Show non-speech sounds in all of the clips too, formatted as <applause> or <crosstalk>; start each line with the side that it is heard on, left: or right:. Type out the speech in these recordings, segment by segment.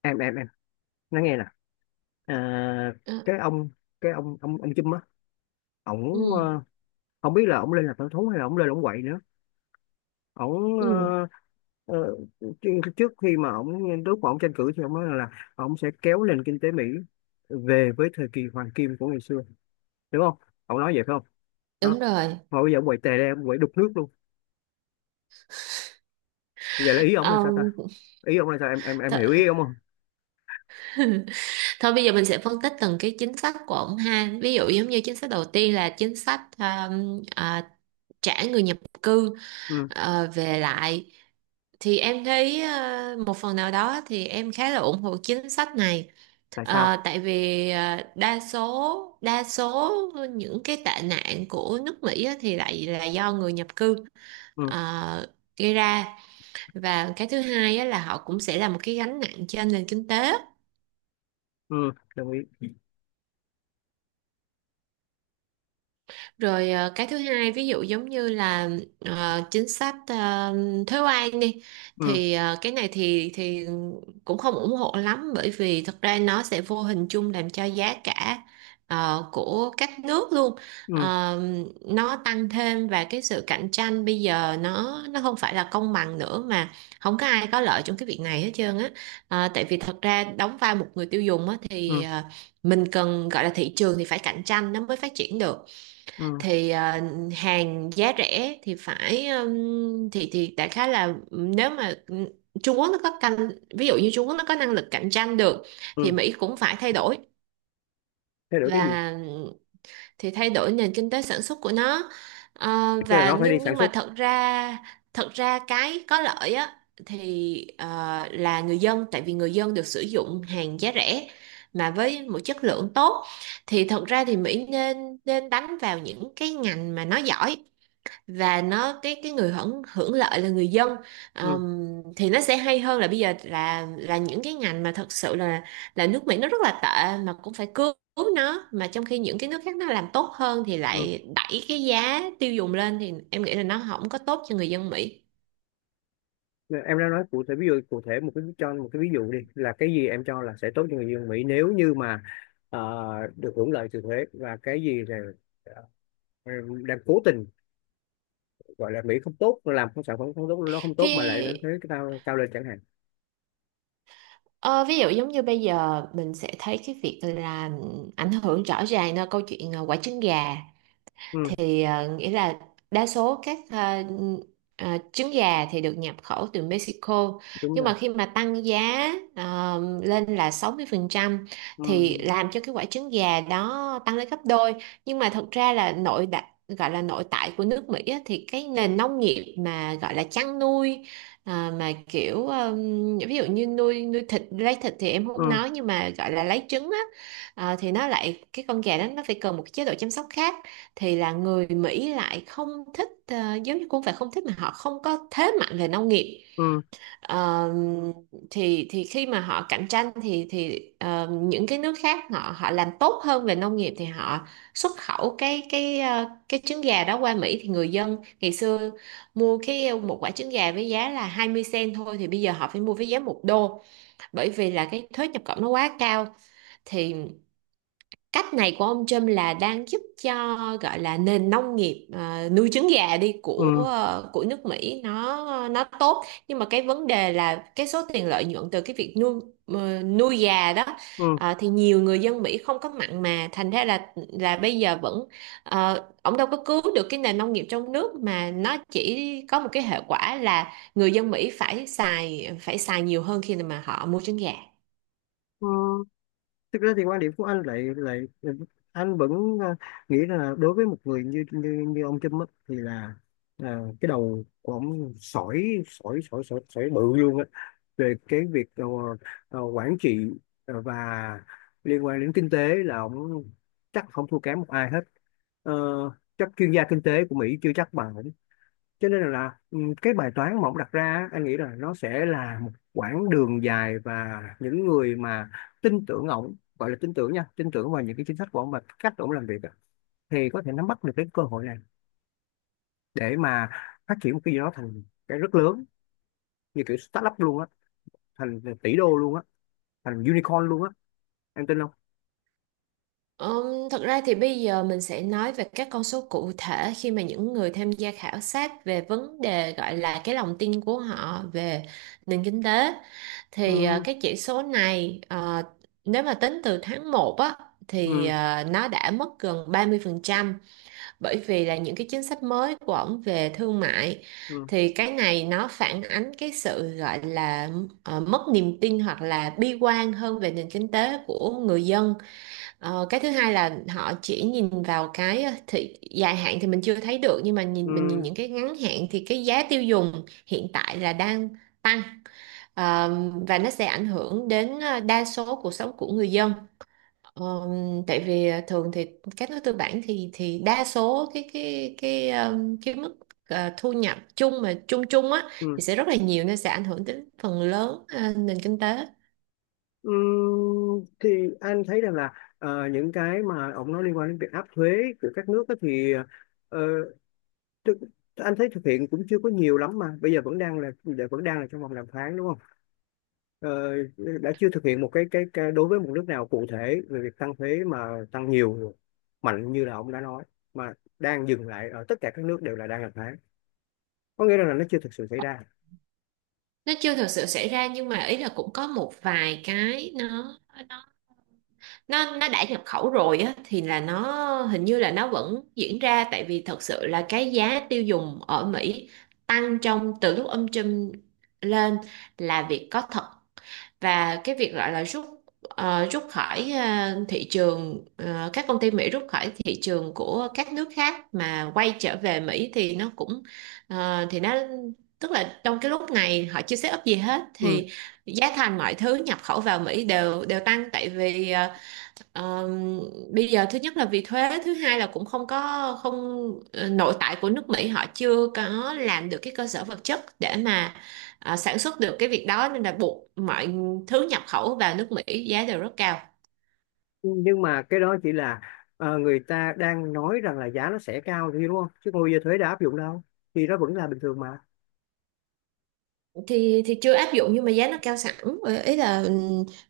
left: Em nói nghe nè. À,
right: Ờ,
left: cái ông cái ông Chum á, ổng...
right: ừ,
left: không biết là ổng lên làm thợ thú hay là ổng lên ổng quậy nữa. ổng
right: ừ,
left: ờ, ờ, trước trước khi mà ổng, lúc mà ổng tranh cử thì ổng nói là ổng sẽ kéo nền kinh tế Mỹ về với thời kỳ hoàng kim của ngày xưa, đúng không? Ổng nói vậy phải không? Đó.
right: đúng rồi.
left: Mà bây giờ ổng quậy tè ra, ổng quậy đục nước luôn. Bây giờ là ý ổng là sao ta?
right: Ông
left: Ý ổng là sao, em
right: th
left: hiểu ý ổng không?
right: <laughs> Thôi bây giờ mình sẽ phân tích từng cái chính sách của ông ha. Ví dụ giống như chính sách đầu tiên là chính sách trả người nhập cư
left: Ừ.
right: về lại. Thì em thấy một phần nào đó thì em khá là ủng hộ chính sách này.
left: Tại sao?
right: Tại vì đa số những cái tệ nạn của nước Mỹ á thì lại là do người nhập cư
left: Ừ.
right: ờ, gây ra, và cái thứ hai á, là họ cũng sẽ là một cái gánh nặng trên nền kinh tế.
left: Ừ, đồng ý.
right: Rồi, cái thứ hai, ví dụ giống như là chính sách thuế quan đi,
left: Ừ.
right: thì cái này thì cũng không ủng hộ lắm, bởi vì thật ra nó sẽ vô hình chung làm cho giá cả của các nước luôn
left: Ừ.
right: ờ, nó tăng thêm, và cái sự cạnh tranh bây giờ nó không phải là công bằng nữa, mà không có ai có lợi trong cái việc này hết trơn á. Tại vì thật ra đóng vai một người tiêu dùng á, thì
left: Ừ.
right: mình cần, gọi là thị trường thì phải cạnh tranh nó mới phát triển được.
left: Ừ.
right: Thì hàng giá rẻ thì phải thì đại khái là nếu mà Trung Quốc nó có canh ví dụ như Trung Quốc nó có năng lực cạnh tranh được, thì
left: Ừ.
right: Mỹ cũng phải
left: Thay đổi cái gì?
right: và thay đổi nền kinh tế sản xuất của nó. Ờ,
left: Tức là
right: và
left: nó phải đi
right: nhưng
left: sản
right: nhưng
left: xuất.
right: mà thật ra cái có lợi á, thì là người dân, tại vì người dân được sử dụng hàng giá rẻ mà với một chất lượng tốt. Thì thật ra thì Mỹ nên nên đánh vào những cái ngành mà nó giỏi, và nó, cái người hưởng hưởng lợi là người dân.
left: Ừ.
right: Ờm, thì nó sẽ hay hơn là bây giờ là những cái ngành mà thật sự là nước Mỹ nó rất là tệ, mà cũng phải cứu cứu nó, mà trong khi những cái nước khác nó làm tốt hơn thì
left: Ừ.
right: lại đẩy cái giá tiêu dùng lên, thì em nghĩ là nó không có tốt cho người dân Mỹ.
left: Em đã nói cụ thể, ví dụ cụ thể một cái, cho một cái ví dụ đi là cái gì em cho là sẽ tốt cho người dân Mỹ nếu như mà ờ, được hưởng lợi từ thuế, và cái gì là ờ, đang cố tình gọi là Mỹ không tốt, làm không sản phẩm không tốt, nó không tốt mà lại
right: cái
left: đánh thuế cái cao cao lên chẳng hạn.
right: ờ, Ví dụ giống như bây giờ mình sẽ thấy cái việc là ảnh hưởng rõ ràng, là câu chuyện quả trứng gà,
left: Ừ.
right: thì nghĩa là đa số các trứng gà thì được nhập khẩu từ Mexico.
left: Đúng
right: Nhưng
left: rồi.
right: mà khi mà tăng giá lên là 60%,
left: Ừ.
right: thì làm cho cái quả trứng gà đó tăng lên gấp đôi. Nhưng mà thật ra là nội đại gọi là nội tại của nước Mỹ á, thì cái nền nông nghiệp mà gọi là chăn nuôi, mà kiểu, ví dụ như nuôi nuôi thịt lấy thịt thì em không
left: Ừ.
right: nói, nhưng mà gọi là lấy trứng á, thì nó, lại cái con gà đó nó phải cần một cái chế độ chăm sóc khác. Thì là người Mỹ lại không thích, giống như không phải không thích, mà họ không có thế mạnh về nông nghiệp.
left: Ừ.
right: Ờ, thì khi mà họ cạnh tranh thì những cái nước khác, họ họ làm tốt hơn về nông nghiệp, thì họ xuất khẩu cái trứng gà đó qua Mỹ, thì người dân ngày xưa mua một quả trứng gà với giá là 20 cent thôi, thì bây giờ họ phải mua với giá $1, bởi vì là cái thuế nhập khẩu nó quá cao. Thì cách này của ông Trump là đang giúp cho, gọi là nền nông nghiệp, nuôi trứng gà đi, của
left: Ừ.
right: ờ, của nước Mỹ, nó tốt, nhưng mà cái vấn đề là cái số tiền lợi nhuận từ cái việc nuôi gà đó,
left: Ừ.
right: thì nhiều người dân Mỹ không có mặn mà, thành ra là bây giờ vẫn, ông đâu có cứu được cái nền nông nghiệp trong nước, mà nó chỉ có một cái hệ quả là người dân Mỹ phải xài nhiều hơn khi mà họ mua trứng gà.
left: Ừ. Thực ra thì quan điểm của anh lại lại ừ, anh vẫn ờ, nghĩ là đối với một người như như, như ông Trump á, thì là cái đầu của ông sỏi sỏi sỏi sỏi sỏi bự luôn á, về cái việc quản trị và liên quan đến kinh tế là ông chắc không thua kém một ai hết. Ờ, chắc chuyên gia kinh tế của Mỹ chưa chắc bằng, cho nên là cái bài toán mà ông đặt ra á, anh nghĩ là nó sẽ là một quãng đường dài, và những người mà tin tưởng ông, gọi là tin tưởng nha, tin tưởng vào những cái chính sách của ông và cách ông làm việc á, thì có thể nắm bắt được cái cơ hội này để mà phát triển một cái gì đó thành cái rất lớn, như kiểu startup luôn á, thành tỷ đô luôn á, thành unicorn luôn á. Em tin không?
right: Thật ra thì bây giờ mình sẽ nói về các con số cụ thể, khi mà những người tham gia khảo sát về vấn đề, gọi là cái lòng tin của họ về nền kinh tế, thì
left: Ừm.
right: cái chỉ số này, nếu mà tính từ tháng 1 á, thì
left: Ừm.
right: nó đã mất gần 30%, bởi vì là những cái chính sách mới của ổng về thương mại.
left: Ừm.
right: Thì cái này nó phản ánh cái sự, gọi là mất niềm tin, hoặc là bi quan hơn về nền kinh tế của người dân. Cái thứ hai là họ chỉ nhìn vào cái, thị dài hạn thì mình chưa thấy được, nhưng mà nhìn, mình nhìn
left: Ừm.
right: những cái ngắn hạn thì cái giá tiêu dùng hiện tại là đang tăng. Ờ, và nó sẽ ảnh hưởng đến đa số cuộc sống của người dân. Ờ, Tại vì thường thì các nước tư bản thì đa số cái mức, thu nhập chung mà chung chung á,
left: Ừm.
right: thì sẽ rất là nhiều, nên sẽ ảnh hưởng đến phần lớn nền kinh tế.
left: Ừm, thì anh thấy rằng là những cái mà ông nói liên quan đến việc áp thuế của các nước á, thì thực, anh thấy thực hiện cũng chưa có nhiều lắm, mà bây giờ vẫn đang là vẫn đang là trong vòng đàm phán, đúng không? ờ, đã chưa thực hiện một cái đối với một nước nào cụ thể về việc tăng thuế mà tăng nhiều, mạnh như là ông đã nói, mà đang dừng lại ở tất cả các nước đều là đang đàm phán, có nghĩa là nó chưa thực sự xảy ra.
right: Nó chưa thực sự xảy ra, nhưng mà ý là cũng có một vài cái, nó nó đã nhập khẩu rồi á, thì là nó, hình như là nó vẫn diễn ra, tại vì thật sự là cái giá tiêu dùng ở Mỹ tăng trong, từ lúc ông Trump lên, là việc có thật. Và cái việc gọi là rút khỏi, thị trường, các công ty Mỹ rút khỏi thị trường của các nước khác mà quay trở về Mỹ, thì nó cũng, thì nó, tức là trong cái lúc này họ chưa set up gì hết,
left: Ừ.
right: thì giá thành mọi thứ nhập khẩu vào Mỹ đều đều tăng, tại vì Ờ, bây giờ thứ nhất là vì thuế, thứ hai là cũng không có, không ờ, nội tại của nước Mỹ họ chưa có làm được cái cơ sở vật chất để mà sản xuất được cái việc đó, nên là buộc mọi thứ nhập khẩu vào nước Mỹ giá đều rất cao.
left: Nhưng mà cái đó chỉ là người ta đang nói rằng là giá nó sẽ cao, thì đúng không, chứ còn bây giờ thuế đã áp dụng đâu, thì nó vẫn là bình thường mà.
right: Thì chưa áp dụng, nhưng mà giá nó cao sẵn. Ý là,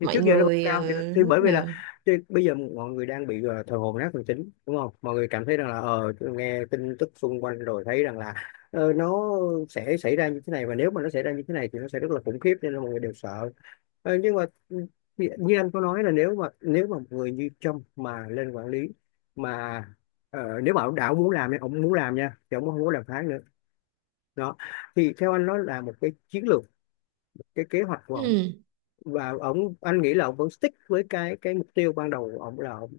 left: Thì
right: mọi
left: trước giờ nó vẫn
right: người,
left: cao thì bởi
right: lúc
left: vì là
right: nào
left: thì bây giờ mọi người đang bị thờ hồn nát thần tính, đúng không? Mọi người cảm thấy rằng là nghe tin tức xung quanh rồi thấy rằng là nó sẽ xảy ra như thế này, và nếu mà nó xảy ra như thế này thì nó sẽ rất là khủng khiếp, nên là mọi người đều sợ. Ờ, nhưng mà như như anh có nói, là nếu mà một người như Trump mà lên quản lý, mà nếu mà ông đã muốn làm nha, ông muốn làm nha, thì ông không muốn đàm phán nữa. Đó. Thì theo anh nó là một cái chiến lược, cái kế hoạch của ông.
right: ừ.
left: Và ông, anh nghĩ là ông vẫn stick với cái mục tiêu ban đầu của ông, là ông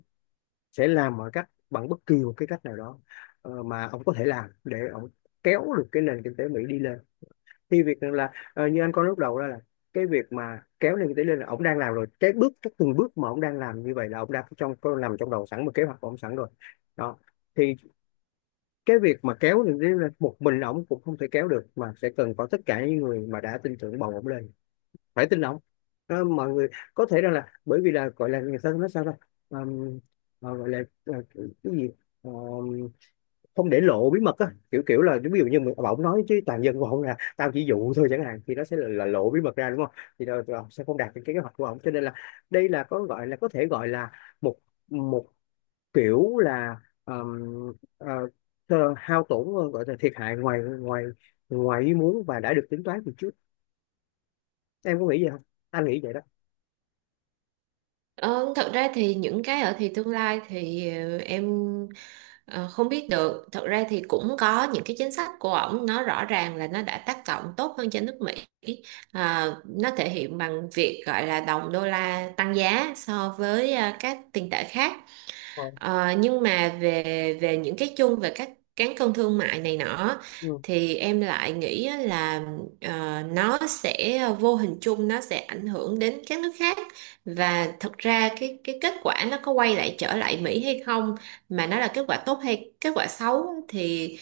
left: sẽ làm mọi cách bằng bất kỳ một cái cách nào đó mà ông có thể làm để ông kéo được cái nền kinh tế Mỹ đi lên. Thì việc là như anh có lúc đầu đó, là cái việc mà kéo nền kinh tế lên là ông đang làm rồi, cái từng bước mà ông đang làm như vậy là ông đã, trong có nằm trong đầu sẵn một kế hoạch của ông sẵn rồi. Đó. Thì cái việc mà kéo nền kinh tế lên một mình ông cũng không thể kéo được, mà sẽ cần có tất cả những người mà đã tin tưởng bầu ông lên phải tin ông. Ờ, mọi người có thể rằng là bởi vì là gọi là người ta nói sao đó, gọi là cái gì, ờ, không để lộ bí mật á, kiểu kiểu là ví dụ như mình ông nói chứ toàn dân của ông là tao chỉ dụ thôi chẳng hạn, thì nó sẽ là lộ bí mật ra, đúng không? Thì đâu ông sẽ không đạt được cái kế hoạch của ông, cho nên là đây là có gọi là có thể gọi là một một kiểu là ờ, hao tổn, gọi là thiệt hại ngoài ngoài ngoài ý muốn và đã được tính toán từ trước. Em có nghĩ vậy không? Anh nghĩ vậy đó.
right: Ờ, Thật ra thì những cái ở thì tương lai thì em, ờ, không biết được. Thật ra thì cũng có những cái chính sách của ổng nó rõ ràng là nó đã tác động tốt hơn cho nước Mỹ. À, nó thể hiện bằng việc gọi là đồng đô la tăng giá so với các tiền tệ khác.
left: Ờ.
right: Nhưng mà về về những cái chung, về các cán cân thương mại này nọ,
left: Ừ.
right: thì em lại nghĩ á là nó sẽ vô hình chung, nó sẽ ảnh hưởng đến các nước khác. Và thật ra cái kết quả nó có quay lại, trở lại Mỹ hay không, mà nó là kết quả tốt hay kết quả xấu á, thì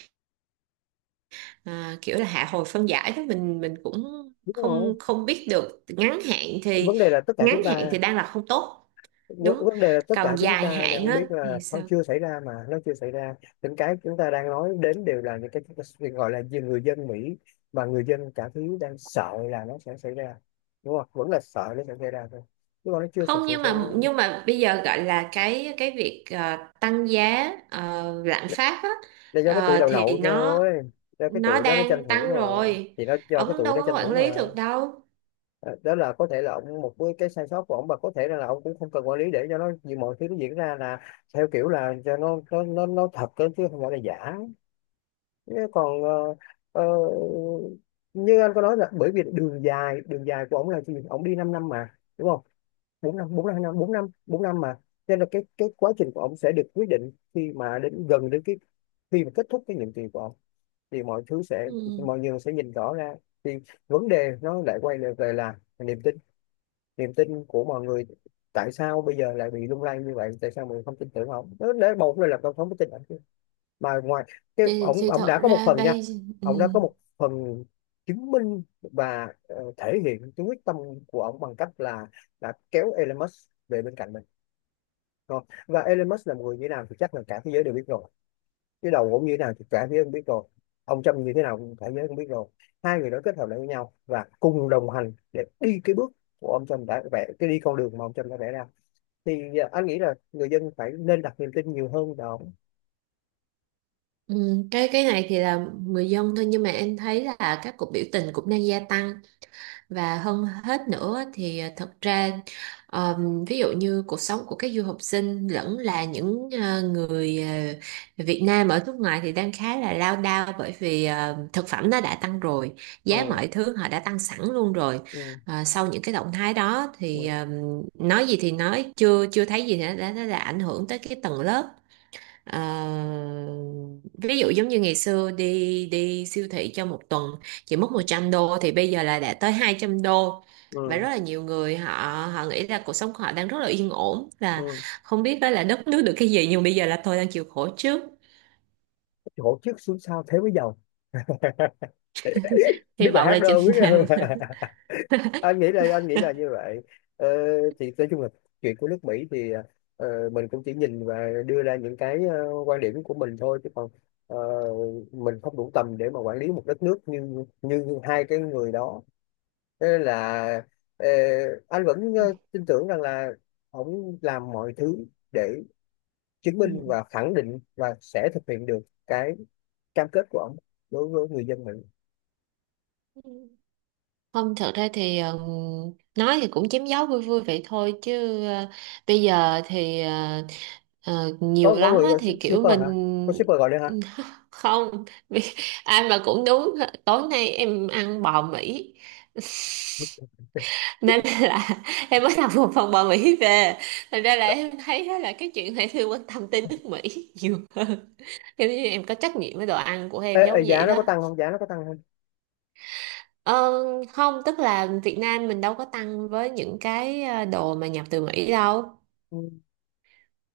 right: ờ, kiểu là hạ hồi phân giải đó, mình cũng
left: Đúng rồi.
right: không không biết được.
left: Vấn đề là tất cả chúng
right: Ngắn hạn thì
left: ta,
right: đang là không tốt.
left: vấn
right: Đúng.
left: vấn đề là tất cả
right: Còn
left: chúng
right: dài
left: ta
right: hạn
left: đang
right: á
left: biết là
right: thì
left: nó
right: sao?
left: chưa xảy ra, mà nó chưa xảy ra. Những cái chúng ta đang nói đến đều là những cái chúng ta được, gọi là gì, người dân Mỹ và người dân cả thứ đang sợ là nó sẽ xảy ra, đúng không? Vẫn là sợ nó sẽ xảy ra thôi, chứ còn nó chưa thực
right: Không,
left: sự
right: nhưng
left: sẽ
right: mà nhưng mà bây giờ gọi là cái việc tăng giá, lạm
left: là,
right: phát á,
left: là do cái tụi đầu
right: thì
left: nậu
right: nó
left: thôi, do cái
right: nó
left: tụi đó nó tranh
right: đang
left: thủ
right: tăng
left: rồi,
right: rồi.
left: thì nó do cái
right: Ông
left: tụi
right: đâu
left: nó
right: có
left: tranh
right: quản
left: thủ
right: lý
left: mà.
right: được đâu.
left: Ờ, đó là có thể là ông một cái sai sót của ông, và có thể là ông cũng không cần quản lý để cho nó, như mọi thứ nó diễn ra là theo kiểu là cho nó thật cơ, chứ không phải là giả. Thế còn ờ, như anh có nói là bởi vì đường dài, đường dài của ông là gì, ông đi 5 năm năm mà, đúng không? Bốn năm bốn năm bốn năm mà, cho nên là cái quá trình của ông sẽ được quyết định khi mà đến gần đến cái khi mà kết thúc cái nhiệm kỳ của ông, thì mọi thứ sẽ,
right: Ừ.
left: mọi người sẽ nhìn rõ ra. Thì vấn đề nó lại quay lại về là niềm tin, niềm tin của mọi người. Tại sao bây giờ lại bị lung lay như vậy, tại sao mọi người không tin tưởng ông đó, để một là tôi không có tin ổng mà ngoài cái
right: thì
left: ổng
right: thì
left: ổng
right: thật
left: đã có một
right: ra
left: phần nha,
right: đây. Ừ.
left: ổng đã có một phần chứng minh và thể hiện cái quyết tâm của ổng bằng cách là đã kéo Elon Musk về bên cạnh mình. Rồi. Và Elon Musk là một người như thế nào thì chắc là cả thế giới đều biết rồi, chứ đầu cũng như thế nào thì cả phía không biết rồi, ông Trump như thế nào cũng cả giới không biết rồi. Hai người đó kết hợp lại với nhau và cùng đồng hành để đi cái bước của ông Trump đã vẽ, cái đi con đường mà ông Trump đã vẽ ra, thì à, anh nghĩ là người dân phải nên đặt niềm tin nhiều hơn vào.
right: Ừ. Cái này thì là người dân thôi, nhưng mà em thấy là các cuộc biểu tình cũng đang gia tăng. Và hơn hết nữa thì à, thật ra, ví dụ như cuộc sống của các du học sinh, lẫn là những người Việt Nam ở nước ngoài, thì đang khá là lao đao, bởi vì thực phẩm nó đã tăng rồi, giá
left: Ừ.
right: mọi thứ họ đã tăng sẵn luôn rồi.
left: Ừ.
right: Sau những cái động thái đó
left: Ừ.
right: thì, nói gì thì nói, chưa chưa thấy gì thì nó đã ảnh hưởng tới cái tầng lớp. Ờ, Ví dụ giống như ngày xưa đi đi siêu thị cho một tuần chỉ mất $100, thì bây giờ là đã tới $200. Và
left: Ừ.
right: rất là nhiều người, họ họ nghĩ là cuộc sống của họ đang rất là yên ổn, là
left: Ừ.
right: không biết đó là đất nước được cái gì, nhưng bây giờ là tôi đang chịu khổ trước.
left: Chỗ trước xuống sau thế mới giàu. <laughs>
right: Hy
left: Biết bài
right: vọng
left: hát
right: là chừng
left: đâu biết.
right: nào.
left: <laughs> Anh nghĩ là anh nghĩ là như vậy. ờ, thì nói chung là chuyện của nước Mỹ thì mình cũng chỉ nhìn và đưa ra những cái quan điểm của mình thôi, chứ còn ờ, mình không đủ tầm để mà quản lý một đất nước như như hai cái người đó. Thế nên là ờ, anh vẫn
right: <laughs>
left: tin tưởng rằng là ông làm mọi thứ để chứng minh và khẳng định và sẽ thực hiện được cái cam kết của ông đối với người dân Mỹ.
right: Không, thật ra thì nói thì cũng chém gió vui vui vậy thôi, chứ bây giờ thì nhiều
left: Có
right: lắm
left: người
right: á,
left: gọi
right: thì kiểu
left: shipper
right: mình
left: hả? Có shipper gọi đây hả?
right: <laughs> không. <laughs> Ai mà cũng đúng. Tối nay em ăn bò Mỹ, <laughs> nên là em mới làm một phần bò Mỹ về, thành ra là em thấy á, là cái chuyện này thì quan tâm tới nước Mỹ nhiều hơn. <laughs> Giống như em có trách nhiệm với đồ ăn của
left: Ê,
right: em, giống
left: ê,
right: vậy
left: giá nó
right: đó.
left: có tăng không? Giá nó có tăng?
right: Ờ, Không, tức là Việt Nam mình đâu có tăng với những cái đồ mà nhập từ Mỹ đâu,
left: Ừ.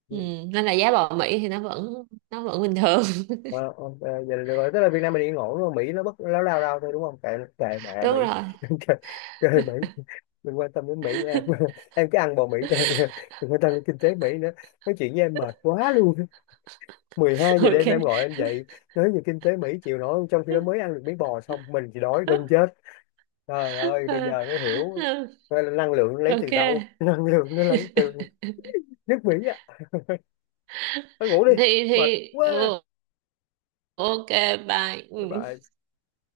right: ừ, nên là giá bò Mỹ thì nó vẫn bình thường.
left: Ờ, ok, vậy là được rồi. Tức là Việt Nam mình yên ổn đúng không? Mỹ nó bất láo lao lao thôi đúng không? Kệ, kệ
right: <laughs>
left: mẹ Mỹ.
right: Đúng rồi.
left: <laughs> Chơi, chơi Mỹ. Đừng quan tâm đến Mỹ nữa em. <laughs> Em cứ ăn bò Mỹ thôi. <laughs> Đừng quan tâm đến kinh tế Mỹ nữa. Nói chuyện với em mệt quá luôn. <laughs> mười hai
right: <laughs>
left: giờ
right: Ok.
left: đêm em gọi anh dậy. Nói về kinh tế Mỹ chịu nổi không? Trong khi đó mới ăn được miếng bò xong, mình chỉ đói gần chết. Trời ơi, bây giờ mới hiểu.
right: <laughs>
left: Coi là năng lượng lấy
right: Ok,
left: từ đâu. <laughs> Năng lượng nó lấy từ nước Mỹ á. Thôi ngủ đi.
right: thì
left: Mệt
right: thì
left: quá.
right: ok. Bye.
left: Bye
right: Ừ.
left: bye.